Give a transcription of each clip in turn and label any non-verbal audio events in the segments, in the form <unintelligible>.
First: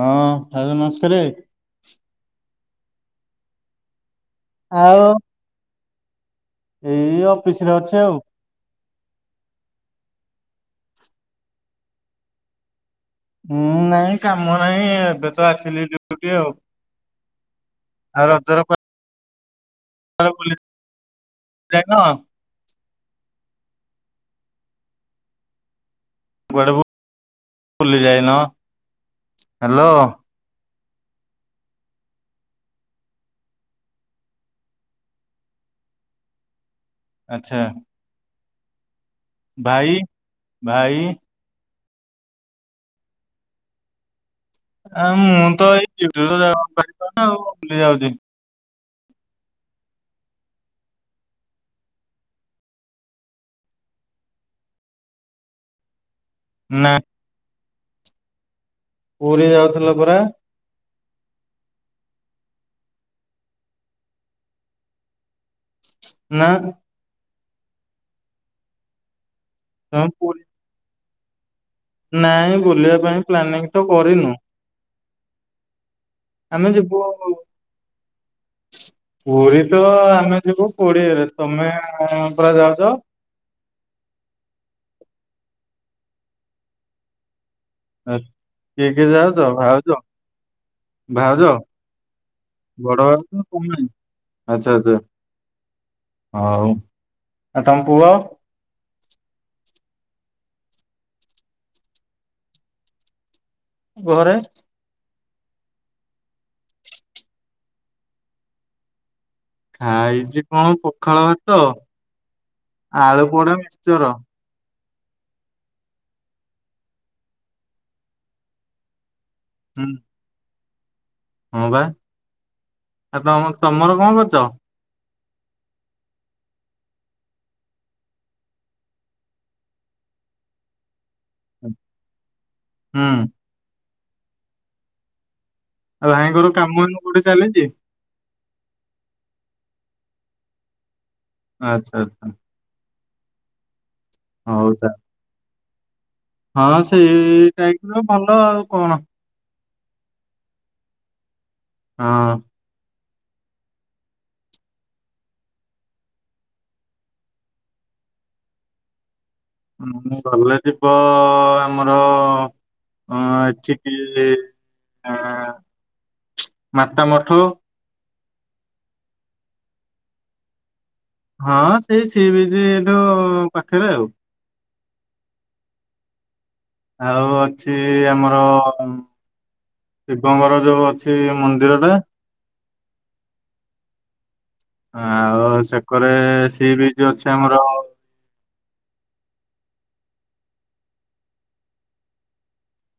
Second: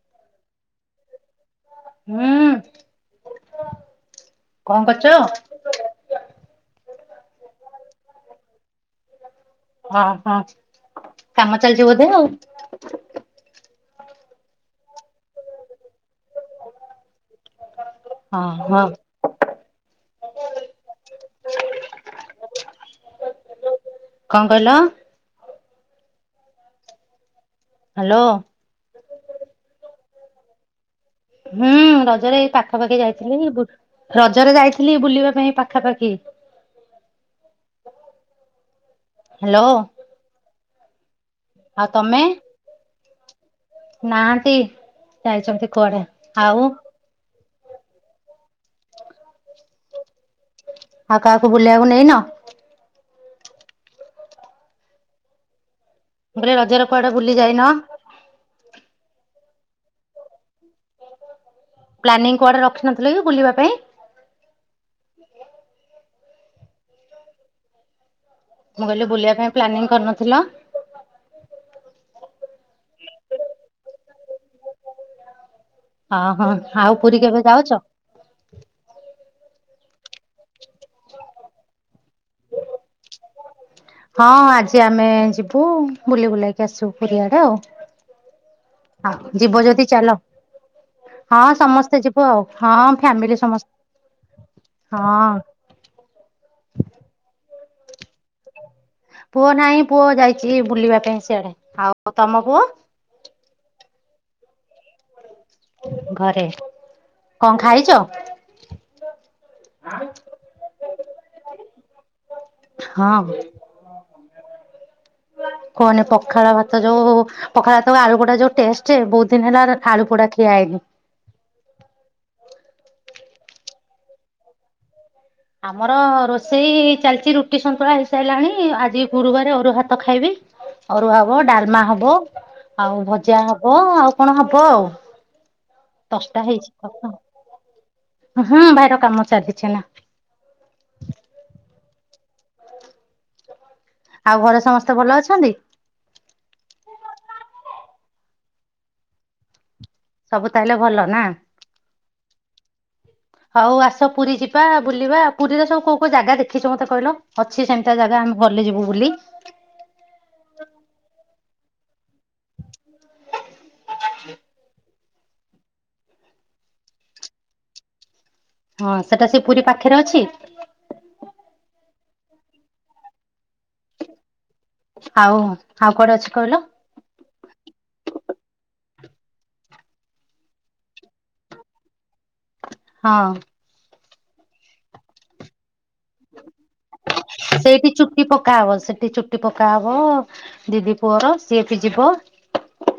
ହଁ ଭାଉଜ ନମସ୍କାରେ। <inaudible> କଣ ଆଉ କରୁଚ? ଏଇ ଅଫିସ ରେ ଅଛି ଆଉ। ଅ ହଁ କାମ ଚାଲିଚି ବୋଧେ ଆଉ। ହୁଁ ନାଇଁ କାମ ନାହିଁ ଏବେ ତ ଆସିଲି ଡିୟୁଟି ଆଉ। ହଁ ରଜରେ ହଁ। ଆଉ ବୁଲି ଯାଇନ? କଣ କହିଲ? କୁଆଡକୁ ବୁଲି ହ୍ୟାଲୋ ଯାଇନ? ହ୍ୟାଲୋ। ହୁଁ ରଜରେ ଏ ପାଖାପାଖି ଯାଇଥିଲି ଗୁ- ରଜରେ ଯାଇଥିଲି ବୁଲିବା ପାଇଁ ପାଖାପାଖି। ଆଚ୍ଛା। ହ୍ୟାଲୋ ଭାଇ ଭାଇ ଆଉ ତୋମେ? ନା ଆଉ ମୁଁ ତ ଏଇ <unintelligible> ଆଉ ବୁଲି ଯାଉଚି ମୁଁ। ଆଉ କାହାକୁ ବୁଲିଇବାକୁ ନେଇନ? ମୁଁ କହିଲି ରଜ ରେ ନା କୁଆଡେ ବୁଲି ଯାଇନ? ପୁରୀ ଯାଉଥିଲ ପରା? ପ୍ଲାନିଂ କୁଆଡେ ରଖିନଥିଲ କି ବୁଲିବା ପାଇଁ? ନାରେ। ମୁଁ କହିଲି ବୁଲିବା ପାଇଁ ପ୍ଲାନିଂ ତମେ ପୁରୀ କରିନଥିଲ? ନାଇଁ ବୁଲିବା ପାଇଁ ପ୍ଲାନିଂ ତ କରିନୁ। ଅଁ, ହଁ, ଆମେ ଆଉ ଯିବୁ ପୁରୀ କେବେ ଯାଉଚ? ପୁରୀ ତ ଆମେ ଯିବୁ କୋଡିଏରେ, ତୋମେ ଆଉ <unintelligible> ପରା ଯାଉଚ? ହଁ ଆଜି ଆମେ ଯିବୁ ବୁଲି ବୁଲାଇକି ଆସିବୁ ପୁରୀ ଆଡେ ଆଉ। ଏ କିଏ କିଏ ହଁ ଯାଉଚ ଯିବ ଯଦି ଭାଉଛ ଚାଲ ହଁ ଭାଉଜ ସମସ୍ତେ ଯିବୁ ଆଉ ହଁ ବଡ ଫ୍ୟାମିଲି ଭାଉଜ ସମସ୍ତେ ତୁମେ ଆଚ୍ଛା ଆଚ୍ଛା ହଁ। ହଉ। ଆ ତୋମ ପୁଅ ପୁଅ ନାହିଁ ପୁଅ ଯାଇଚି ବୁଲିବା ପାଇଁ ସିଆଡେ। ଆଉ ତୋମ ପୁଅ? ଘରେ। ଘରେ, କଣ ଖାଇଚ? ଖାଇଚି କଣ ପଖାଳ ଭାତ ହଁ ଆଳୁ ପୋଡା ମିକ୍ସଚର। କୁହନି ପଖାଳ ଭାତ ଯୋଉ ପଖାଳ ଭାତକୁ ଆଳୁ ପୋଡା ଯୋଉ ଟେଷ୍ଟ ବହୁତ ଦିନ ହେଲା ହୁଁ ଆଳୁ ପୋଡା ଖି ଖିଆହେଇନି। ହଁ ବା ଆ ତୋମ ତୋମର କଣ କରିଚ? ଆମର ରୋଷେଇ ଚାଲିଚି, ରୁଟି ସନ୍ତୁଳା ହେଇସାରିଲାଣି, ଆଜି ଗୁରୁବାର ଅରୁଆ ଭାତ ଖାଇବି, ଅରୁଆ ହବ ଡାଲମା ହବ ଆଉ ହୁଁ ଭଜା ହବ ଆଉ କଣ ହବ ଆଉ ଆଉ ଭାଇଙ୍କର କାମଧନ୍ଦା କୋଉଠି ଚାଲିଚି? ହଁ ଭାଇର କାମ ଚାଲିିଛି ନା। ଆଚ୍ଛା ଆଚ୍ଛା। ଆଉ ଘରେ ହଉ ତା ସମସ୍ତେ ଭଲ ଅଛନ୍ତି? ହଁ ସେଇ ଟାଇପର ଭଲ ଆଉ କଣ? ସବୁ ତାହଲେ ଭଲ ନାଁ? ହଁ। ହଉ ଆସ ପୁରୀ ଯିବା ବୁଲିବା ପୁରୀରେ ସବୁ କୋଉ କୋଉ ଜାଗା ଦେଖିଛ ମତେ କହିଲ ଅଛି ସେମତିଆ ଜାଗା ଆମେ ଘଲେ ଯିବୁ ବୁଲି। ଉଁ ମୁଁ ଭଲରେ ପ ଆମର ହଁ ଠିକିଲି ଆ ମାତା ମଠୁ ହଁ ସେଟା ସେ ପୁରୀ ପାଖରେ ଅଛି? ହଁ ସେଇ ସି ବିଚ୍ ଠୁ ପାଖରେ ଆଉ। ଆଉ ଆଉ କୁଆଡ଼େ ଅଛି କହିଲ। ଆଉ ଅଛି ଆମର ଶିବଙ୍କର ଯୋଉ ଅଛି ମନ୍ଦିରଟା। ହଁ। ଅଁ ଆଉ ସେ କରେ ସି ବିଚ୍ ଅଛି ଆମର କା ହବ ସେଠି ଚୁଟି ପକା ହବ ଦିଦି ପୁଅର ସିଏ ବି ଯିବ।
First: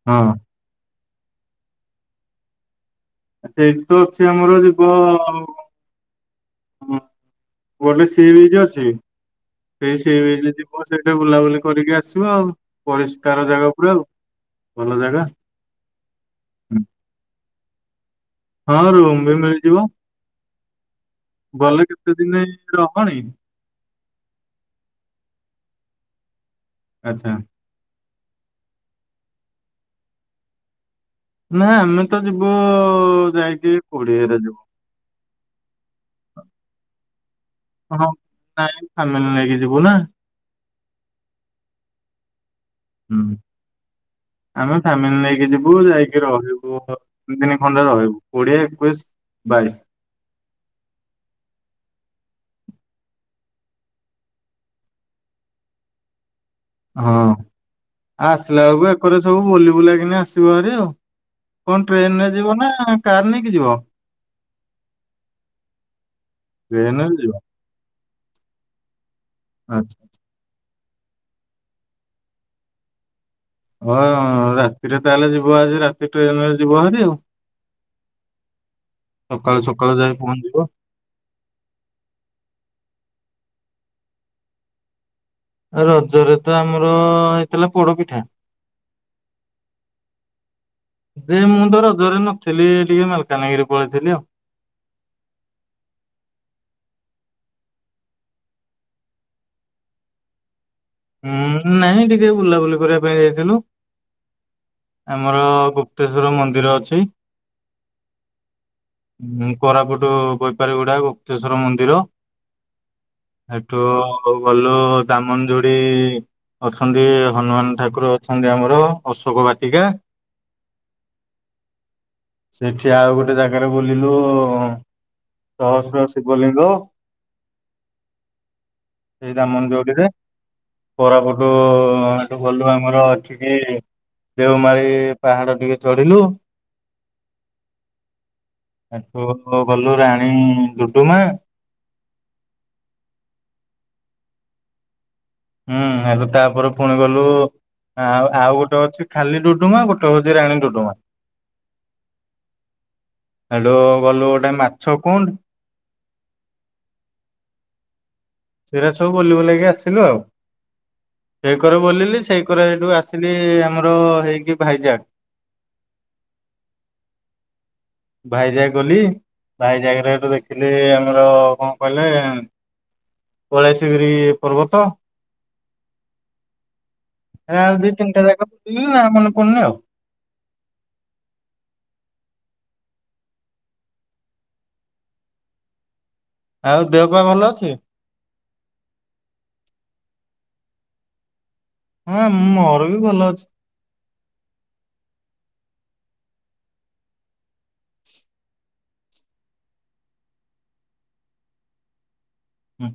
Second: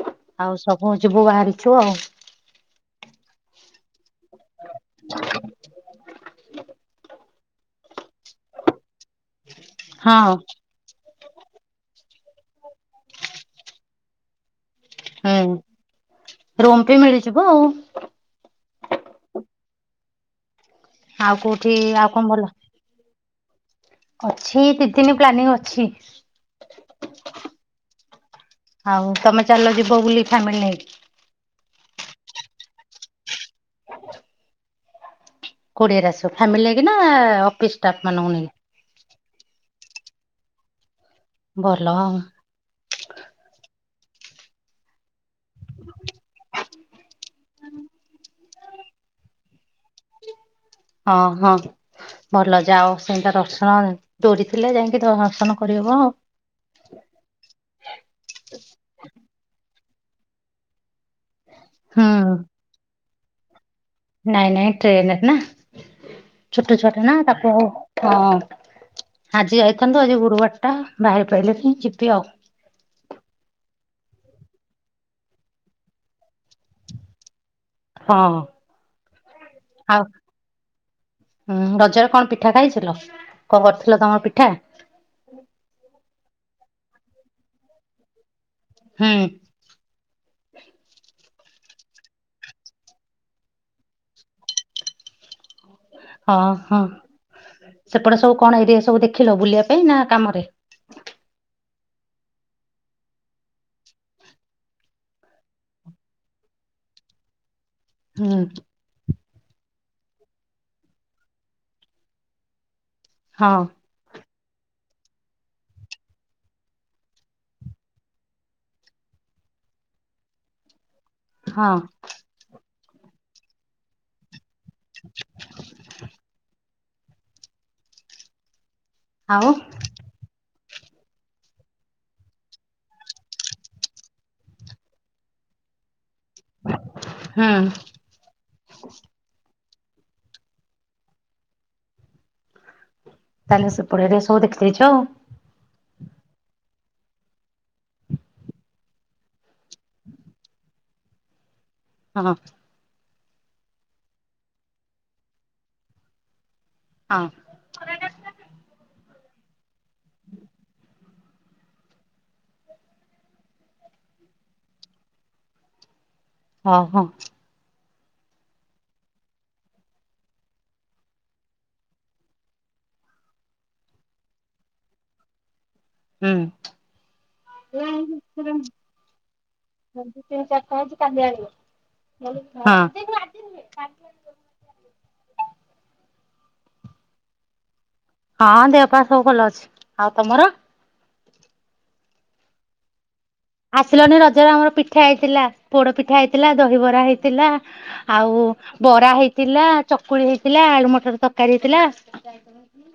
ହଁ ଆଉ ସବୁ ଯିବୁ ବାହାରିଛୁ ଆଉ। ସେଇଠି ତ ଛି ଆମର ଯିବ ଆଉ ହଁ। ମୁଁ ଅଲି ସି ବିଚ୍ ଅଛି। ସେଇ ସି ହଁ ବିଚ୍ ଯିବ ସେଇ ଲା ବୁଲାବୁଲି କରିକି ଆସିବ ଆଉ ପରିଷ୍କାର ଜାଗା ପୁରା ଆଉ। ଭଲ ଜାଗା ହୁଁ ହୁଁ। ରୁମ୍ ପି ମିଳିଯିବ ଆଉ। ହଁ ରୁମ ବି ମିଳିଯିବ। ଆଉ କୋଉଠି ଗଲେ ଆଉ କେତେ କଣ ଦିନି ଭଲ ରହଣି? ଅଛି କି ଦିନି ପ୍ଲାନିଂ ଅଛି। ଆଚ୍ଛା। ଆଉ ତମେ ଚାଲ ଯିବ ବୁଲି ଫ୍ୟାମିଲି ନେଇକି। ନାଁ ଆମେ ତ ଯିବୁ ଯାଇକି କୋଡିଏରେ ଯିବୁ। କୋଡିଏରେ ଆସିଅ ଫ୍ୟାମିଲି ନେଇକି ନାଁ ଅଫିସ ହଁ ଷ୍ଟାଫ୍ ମାନଙ୍କୁ ନେଇକି? ନାଇଁ ଫ୍ୟାମିଲି ନେଇକି ଯିବୁ ନା। ଭଲ। ହୁଁ। ଆମେ ଫ୍ୟାମିଲି ନେଇ ଇ ଯିବୁ ଯାଇକି ରହିବୁ। ପୁଅ ତିନି ଦିନି ଖଣ୍ଡେ ରହିବୁ କୋଡ଼ିଏ ଏକୋଇଶ ବାଇଶ। ହଁ ହଁ ଭଲ ଯାଅ ସେନ୍ତିଆ ଦର୍ଶନ ଡୋରିଥିଲେ ଯାଇଁକି ଦର୍ଶନ କରିହବ ଆଉ ହଁ ଆଉ ଆସିଲା ବେଳକୁ ଏକରେ ସବୁ ବୁଲି ବୁଲାକି କିନି ଆସିବ ଆରି ଆଉ କଣ ହୁଁ ଟ୍ରେନରେ ଯିବନା କାର୍ ନେଇକି ଯିବ? ନାଇଁ ନାଇଁ ଟ୍ରେନରେ ନା ଛୋଟ ଛୁଆଟା ଟ୍ରେନରେ ନା ଯିବ ତାକୁ ଆଉ ଆଜି ଆଚ୍ଛା ଯାଇଥାନ୍ତୁ ଆଜି ଗୁରୁବାର ଟା ବାହାରି ପାଇଲିନି ଯିବି ଆଉ। ହଁ ରାତିରେ ତାହେଲେ ଯିବ ଆଜି ରାତି ଟ୍ରେନରେ ଯିବ ଭରି ଆଉ। ହଁ ସକାଳୁ ସକାଳୁ ଯାଇ ପହଞ୍ଚିବ ଆଉ ରଜରେ କଣ ପିଠା ଖାଇଥିଲ? କଣ କରିଥିଲ ତମର ପିଠା? ଉ ହେଇଥିଲା ପୋଡ ପିଠା। ହୁଁ। ଯେ ମୁଁ ତ ରଜରେ ନଥିଲି ଟିକେ ମାଲକାନଗିରି ପଳେଇଥିଲି ଆଉ। ହଁ ହଁ ସେପଟେ ସବୁ କଣ ଏରିଆ ସବୁ ଦେଖିଲ ବୁଲିବା ପାଇଁ ନା କାମରେ? ହୁଁ ନାଇଁ ଟିକେ ବୁଲାବୁଲି କରିବା ପାଇଁ ଯାଇଥିଲୁ ଆମର ଗୁପ୍ତେଶ୍ଵର ମନ୍ଦିର ଅଛି। ହୁଁ। କୋରାପୁଟ ବୈପାରୀଗୁଡା ଗୁପ୍ତେଶ୍ଵର ମନ୍ଦିର। ହଁ ହେଠୁ ହଉ ଭଲ ଦାମନ ଦୁ ଅଛନ୍ତି ହନୁମାନ ଠାକୁର ଅଛନ୍ତି ଆମର ଅଶୋକ ବାଟିକା ହଁ। ସେଠି ଆଉ ଗୋଟେ ଜାଗାରେ ବୁଲିଲୁ ସହସ୍ର ଶିବଲିଙ୍ଗ ସେଇ ଆଉ ଦାମନଯୋଡ଼ି ରେ କୋରାପୁଟୁ ଆଗ ଗଲୁ ଆମର ଅଛି କି ଦେଓମାଳି ପାହାଡ଼ ଟିକେ ଚଢିଲୁ। ହୁଁ। ଓ ଗଲୁ ରାଣୀ ଡୁଡୁମା ତାହେଲେ ସେପଟ ହେରିକା ସବୁ ଦେଖିଦେଇଛ ଆଉ। ହୁଁ ହେଲେ ତାପରେ ପୁଣି ଗଲୁ ଆଉ ଆଉ ଗୋଟେ ଅଛି ଖାଲି ଡୁ ଡୁମା ଗୋଟେ ହଉଛି ରାଣୀ ଡୁଡୁମା। ହଁ ହଁ ହେଠୁ ଗଲୁ ଗୋଟେ ମାଛ କୁଣ୍ଡ ହଁ। ସେରା ସବୁ ବୁଲି ବାଲାକି ଆସିଲୁ ଆଉ ସେଇକର ବୁଲିଲି ସେଇକର ହେଠୁ ଆସିଲି ଆମର ହେଇକି ଭାଇଜାକ୍। ଓ ହୋ। ଭାଇଜାଗ୍ ଗଲି ଭାଇଜାଗରେ ହେଠୁ ଦେଖିଲି ଆମର କଣ କହିଲେ କୈଳାଶଗିରି ପର୍ବତ। ହୁଁ ଆଉ ଦି ତିନିଟା ତିନି ଜାଗା ବୁଲିଲି ନା ମନେ ପଡୁନି ଆଉ। ଚାରିଟା ହେଇଛି କାଲି ଆଣିବ ହଁ। ଆଉ ଦେହପା ଭଲ ଅଛି? ହଁ ଦେହ ପା ସବୁ ଭଲ ଅଛି ଆଉ ତମର? ହଁ ମୋର ବି ଭଲ ଅଛି। ଆସିଲନି ରଜର ଆମର ପିଠା ହେଇଥିଲା ପୋଡ ପିଠା ହେଇଥିଲା, ଦହିବରା ହେଇଥିଲା ଆଉ ବରା ହେଇଥିଲା ଚକୁଳି ହେଇଥିଲା ଆଳୁ ମଟର ତରକାରୀ ହେଇଥିଲା। ହଁ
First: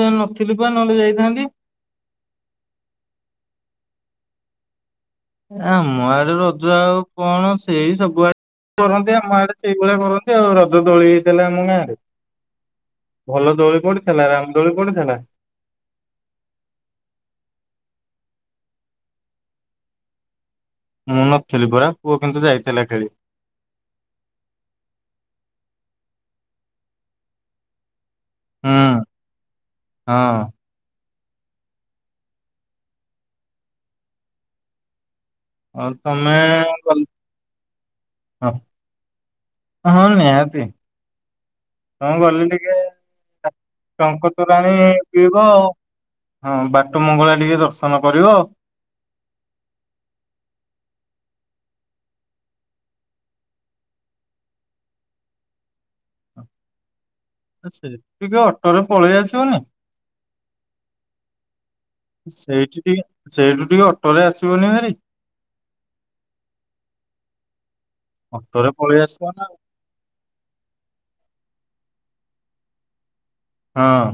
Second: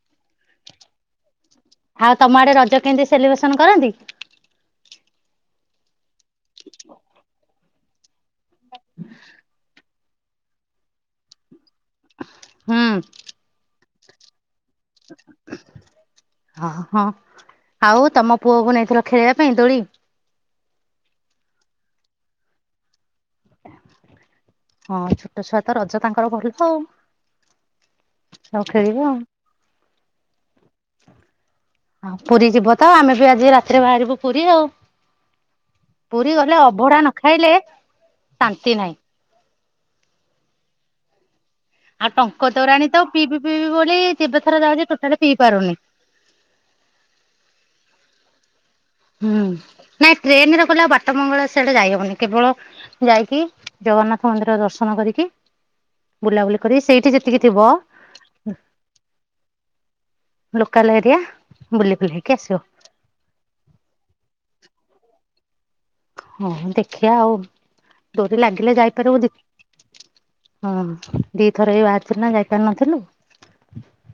ହୁଁ ନଥିଲୁ ବା ନହେଲେ ଯାଇଥାନ୍ତି। ଆଉ ତମ ଆଡେ ରଜ କେମିତି ସେଲିବ୍ରେସନ କରନ୍ତି? ଆମ ଆଡ଼େ ଡେ ରଜ ଆଉ କଣ ସେଇ ସବୁଆଡେ କରନ୍ତି, ଆମ ଆଡେ ସେଇଭଳିଆ କରନ୍ତି। ରଜ ଦୋଳି ହେଇଥିଲା ଆମ ଗାଁ ହୁଁ <inaudible> ଭଲ ଦୋଳି ପଡ଼ି ଆଲାରାମ୍ <inaudible> ହଁ ହଁ ଆଉ? ତମ ପୁଅକୁ ନେଇଥିଲ ଖେଳିବା ପାଇଁ ଦୋଳି? ମୁଁ ନଥିଲି ପରା ପୁଅ କିନ୍ତୁ ଯାଇଥିଲା ଖେଳି। <inaudible> ହଁ ଛୋଟ ଛୁଆ ତ ରଜ ତାଙ୍କର ଭଲ ଆଉ। <inaudible> ଆଉ ହୁଁ ଖେଳିବେ ଆଉ। ହଁ <inaudible> <inaudible> ପୁରୀ ଯିବ ତ ଆମେ ବି ଆଜି ରାତିରେ ବାହାରିବୁ ପୁରୀ ଆଉ ଆଉ ପୁରୀ ତମେ ଗଲେ ଅଭଢା ଗଲ- ନ ଖାଇଲେ ହଁ ଶାନ୍ତି ନାହିଁ। ହଁ ନିହାତି। ଆଉ ତମେ ଗଲେ ଟଙ୍କ ଟିକେ ତୋରାଣୀ ତ ପିଇବି ପିଇବି ବୋଲି ଟଙ୍କ ଯେତେଥର ତୋରାଣୀ ଯାଉଚି ଟୋଟାଲି ପିଇବ ପିଇ ଆଉ ପାରୁନି। ହଁ ବାଟ ମଙ୍ଗଳା ଟିକେ ଦର୍ଶନ କରିବ? ହୁଁ ନାଇଁ ଟ୍ରେନରେ ଗଲେ ଆଉ ବାଟ ମଙ୍ଗଳା ସେଆଡେ ଯାଇହବନି, କେବଳ ଯାଇକି ଜଗନ୍ନାଥ ମନ୍ଦିର ଦର୍ଶନ କରିକି ବୁଲାବୁଲି କରି ସେଇଠି ଯେ ଅସେଠି ଟିକେ ଅଟୋରେ ପଳେଇ ଆସିବନି। ଲୋକାଲ ଏରିଆ ବୁଲି ବୁଲାକି <inaudible> ଆସିବ ସେଇଠି ଟିକେ ସେଇଠୁ ଟିକେ ଅଟ ଅଟରେ ଆସିବନି ଭାରି। <inaudible> ହଁ ଦେଖିଆ ଆଉ ଡୋରି ଅଟୋରେ ଲାଗିଲେ ପଳେଇ ଆସିବ ଯାଇପାରିବୁଦି ନା <inaudible> ହଁ। ଦିଇଥର ଏଇ ବାହାରିଥିଲୁ ନା ଯାଇପାରିନଥିଲୁ। ହଁ।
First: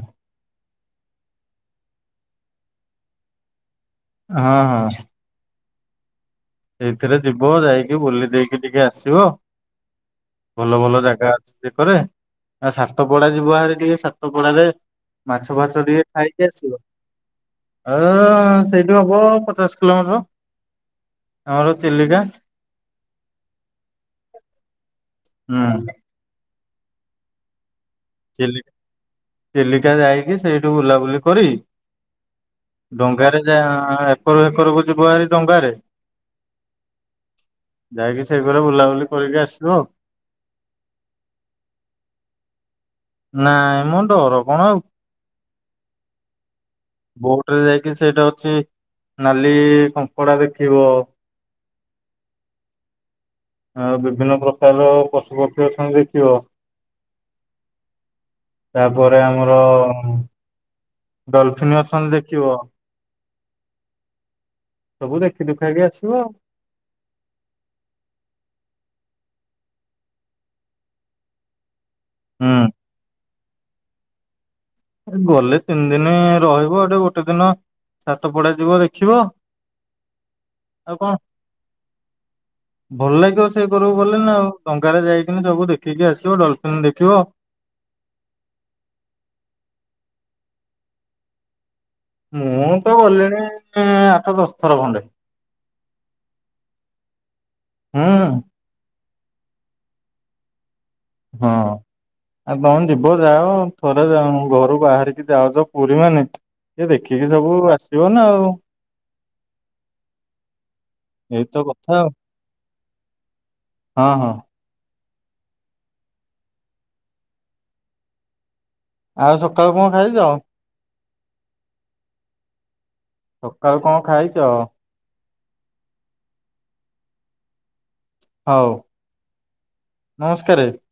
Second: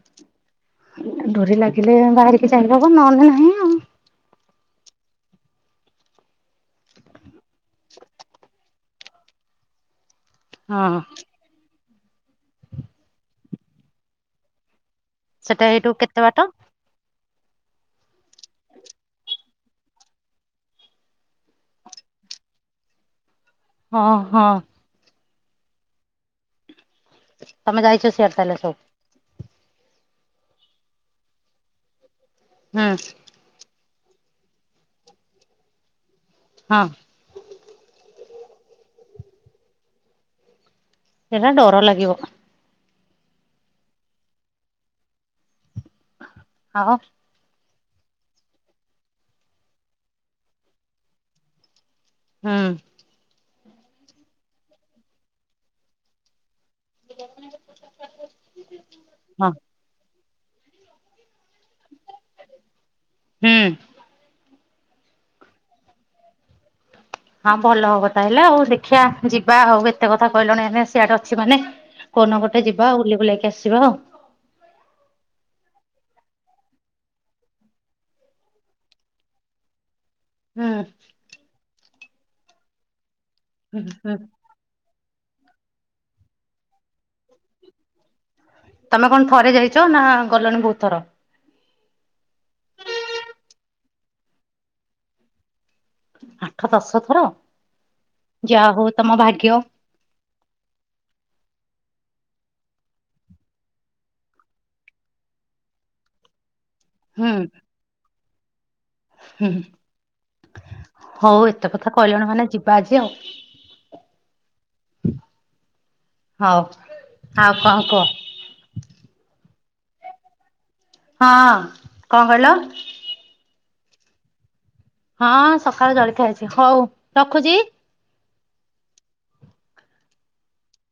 ଡୋରି ଲାଗିଲେ ବାହାରିକି ଯାଇହବ ନହେଲେ ନାହିଁ ଆଉ। ହଁ ହଁ। ସେଇଥିରେ। ଯିବ ଯାଇକି ବୁଲି ଦେଇକି ଟିକେ ଆସିବ। ଯିବ? <inaudible> ଭଲ ଭଲ ହଁ ଜାଗା ଅ କରେ ଆଉ ସାତ ପଡା ଯିବ ଆହାର ଟିକେ ସାତ ପଡାରେ। ମାଛ ସେଟା ଫାଛ ଏଇଠୁ ଟିକେ କେତେ ବାଟ ଖାଇକ ଆସିବ। <inaudible> ହ ସେଇଠୁ ହବ ପଚାଶ କିଲୋମିଟର। ଆମର ଚିଲିକା। <inaudible> ହଁ ହଁ। ହୁଁ। <inaudible> ସିଆଡେ ତାହେଲେ ଚିଲି ସବୁ ଚିଲିକା ଯାଇ କିସେଇଠୁ ବୁଲାବୁଲି କରି। ହୁଁ ଡଙ୍ଗାରେ ଯା ହ ଏକରୂ ହେକରକୁ ଯିବ ହାରି ଡଙ୍ଗରେ। ହଁ ଯାଇକି। ସେଇ ଘରେ ବୁଲାବୁଲି କରିକି ଆସିବ। ସେଇଟା ଡର ଲାଗିବ। ନାଇଁ ମ ଡର କଣ ଆଉ। ଆଉ ବୋଟରେ ଯାଇ କି ସେଇଟା ହଉଛି ନାଲି କଙ୍କଡ଼ା ଦେଖିବ। ହୁଁ। ଆ ବିଭିନ୍ନ ପ୍ରକାର ପଶୁପକ୍ଷୀ ଅଛନ୍ତି ଦେଖିବ। <inaudible> ତାପରେ ହଁ ଆମର ଡଲଫିନ୍ ଅଛନ୍ତି ଦେଖିବ। ହୁଁ। ସବୁ ଦେଖି ଦୁଖାକି ଆସିବ। ହଁ ଭଲ ହବ ତାହେଲେ ଆଉ ଦେଖିଆ ଯିବା। ଆଉ ଏତେ କଥା କହିଲଣି ମାନେ ସିଆଡେ ଅଛି ମାନେ। କୋନୋଗୋଟେ ଆଉ। ଯିବା ଆ ବୁଲିବୁଲାକି ଆସି ଯିବା ଆଉ ଗଲେ ତିନି ଦିନ ରହିବ ଗଟେ ଗୋଟେ ଦିନ ଛାତ ପଡା ଯିବ ଦେଖିବ ହଁ ଆଉ କଣ ଭଲ ଲାଗିବ ସେ କରକୁ ହୁଁ। ଗଲେ ନା ଆଉ ଟଙ୍କାରେ ଯାଇି ସବୁ ଦେଖିକି ଆସିବ ଡଲଫିିନ ଦେଖିବ ତମେ କଣ ଥରେ ଯାଇଛ ନା ଗଲଣିି ବହୁତ ଥର ମୁଁ ତ ଗଲିଣି ଆଠ ଦଶ ଥର ଖଣ୍ଡେ ଆଠ ଦଶ ଥର ହୁଁ ଯାହା ହଉ ତମ ଭାଗ୍ୟ ହଁ ଆଉ ତମେ ଯିବ ଯାଅ ଥରେ ଯାଅ ଘରୁ ବାହାରିକି ଯାାଉଛ ପୁରୀ ମେ ଏ ଦେଖିକି ହୁଁ ସବୁ ଆସିବ ନା ଆଉ ହଁ ହୁଁ ହଉ ଏତେ କଥା କହିଲେଣି ମାନେ ଯିବ ବାଜାଉ <inaudible> ହଁ ହଁ ହଉ ଆଉ କହ କୁହ ଆଉ ସକାଳୁ କଣ ଖାଇଛ ଆଉ ହଁ କଣ କହିଲ ଆଉ କଣ ଖାଇଛ, ହଁ ସକାଳେ ଜଳି ଖାଇଛି ହଉ ରଖୁଛି ହଉ ନମସ୍କାରାରେ।